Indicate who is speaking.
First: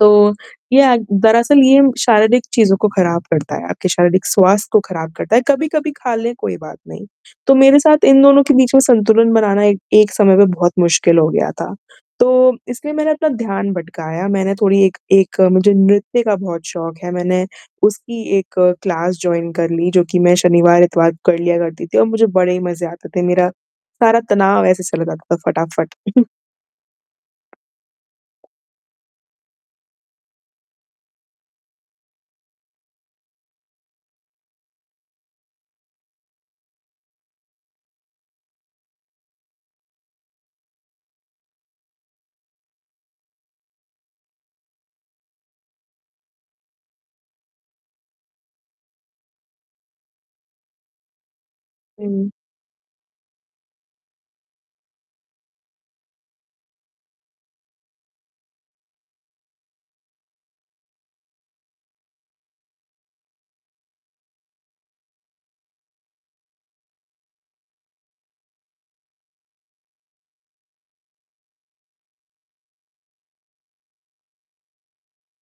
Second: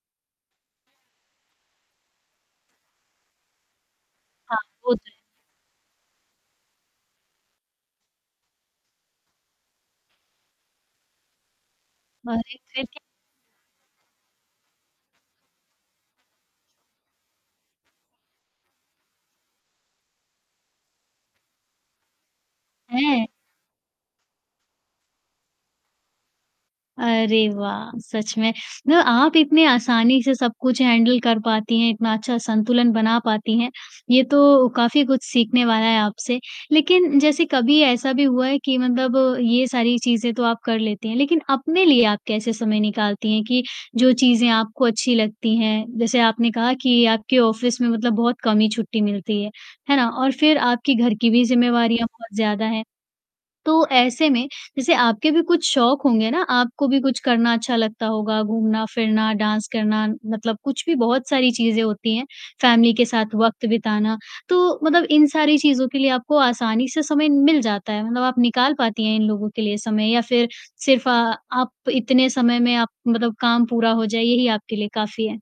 Speaker 1: तो ये अ, दरअसल ये शारीरिक चीज़ों को ख़राब करता है, आपके शारीरिक
Speaker 2: हाँ,
Speaker 1: स्वास्थ्य को
Speaker 2: वो तो
Speaker 1: ख़राब
Speaker 2: है।
Speaker 1: करता है, कभी-कभी खा लें कोई बात नहीं। तो मेरे साथ इन दोनों के बीच में संतुलन बनाना एक एक समय में बहुत मुश्किल हो गया था। तो
Speaker 2: अरे! फ़िर
Speaker 1: इसलिए
Speaker 2: क्या?
Speaker 1: मैंने अपना ध्यान भटकाया मैंने थोड़ी एक एक मुझे नृत्य का बहुत शौक है मैंने उसकी एक क्लास जॉइन कर ली। जो कि मैं शनिवार, इतवार को कर लिया करती थी और मुझे बड़े ही मज़ा आता था।
Speaker 2: हैं?
Speaker 1: मेरा सारा तनाव ऐसे चला जाता था फटाफट।
Speaker 2: अरे वाह! सच में। मतलब आप इतने आसानी से सब कुछ हैंडल कर पाती हैं, इतना अच्छा संतुलन बना पाती हैं। ये तो काफ़ी कुछ सीखने वाला है आपसे। लेकिन जैसे कभी ऐसा भी हुआ है कि मतलब ये सारी चीज़ें तो आप कर लेती हैं, लेकिन अपने लिए आप कैसे समय निकालती हैं कि जो चीज़ें आपको अच्छी लगती हैं। जैसे आपने कहा कि आपके ऑफ़िस में मतलब बहुत कम ही छुट्टी मिलती है। है ना? और फ़िर आपकी घर की भी ज़िम्मेवारियाँ
Speaker 1: हुँ।
Speaker 2: बहुत ज़्यादा हैं। तो ऐसे में जैसे आपके भी कुछ शौक होंगे ना, आपको भी कुछ करना अच्छा लगता होगा घूमना-फिरना, डांस करना, मतलब कुछ भी बहुत सारी चीज़ें होती हैं। फ़ैमिली के साथ वक़्त बिताना तो मतलब इन सारी चीज़ों के लिए आपको आसानी से समय मिल जाता है। मतलब आप निकाल पाती हैं इन लोगों के लिए समय या फ़िर सिर्फ़ अ, आप इतने समय में आप मतलब काम पूरा हो जाए यही आपके लिए काफ़ी है?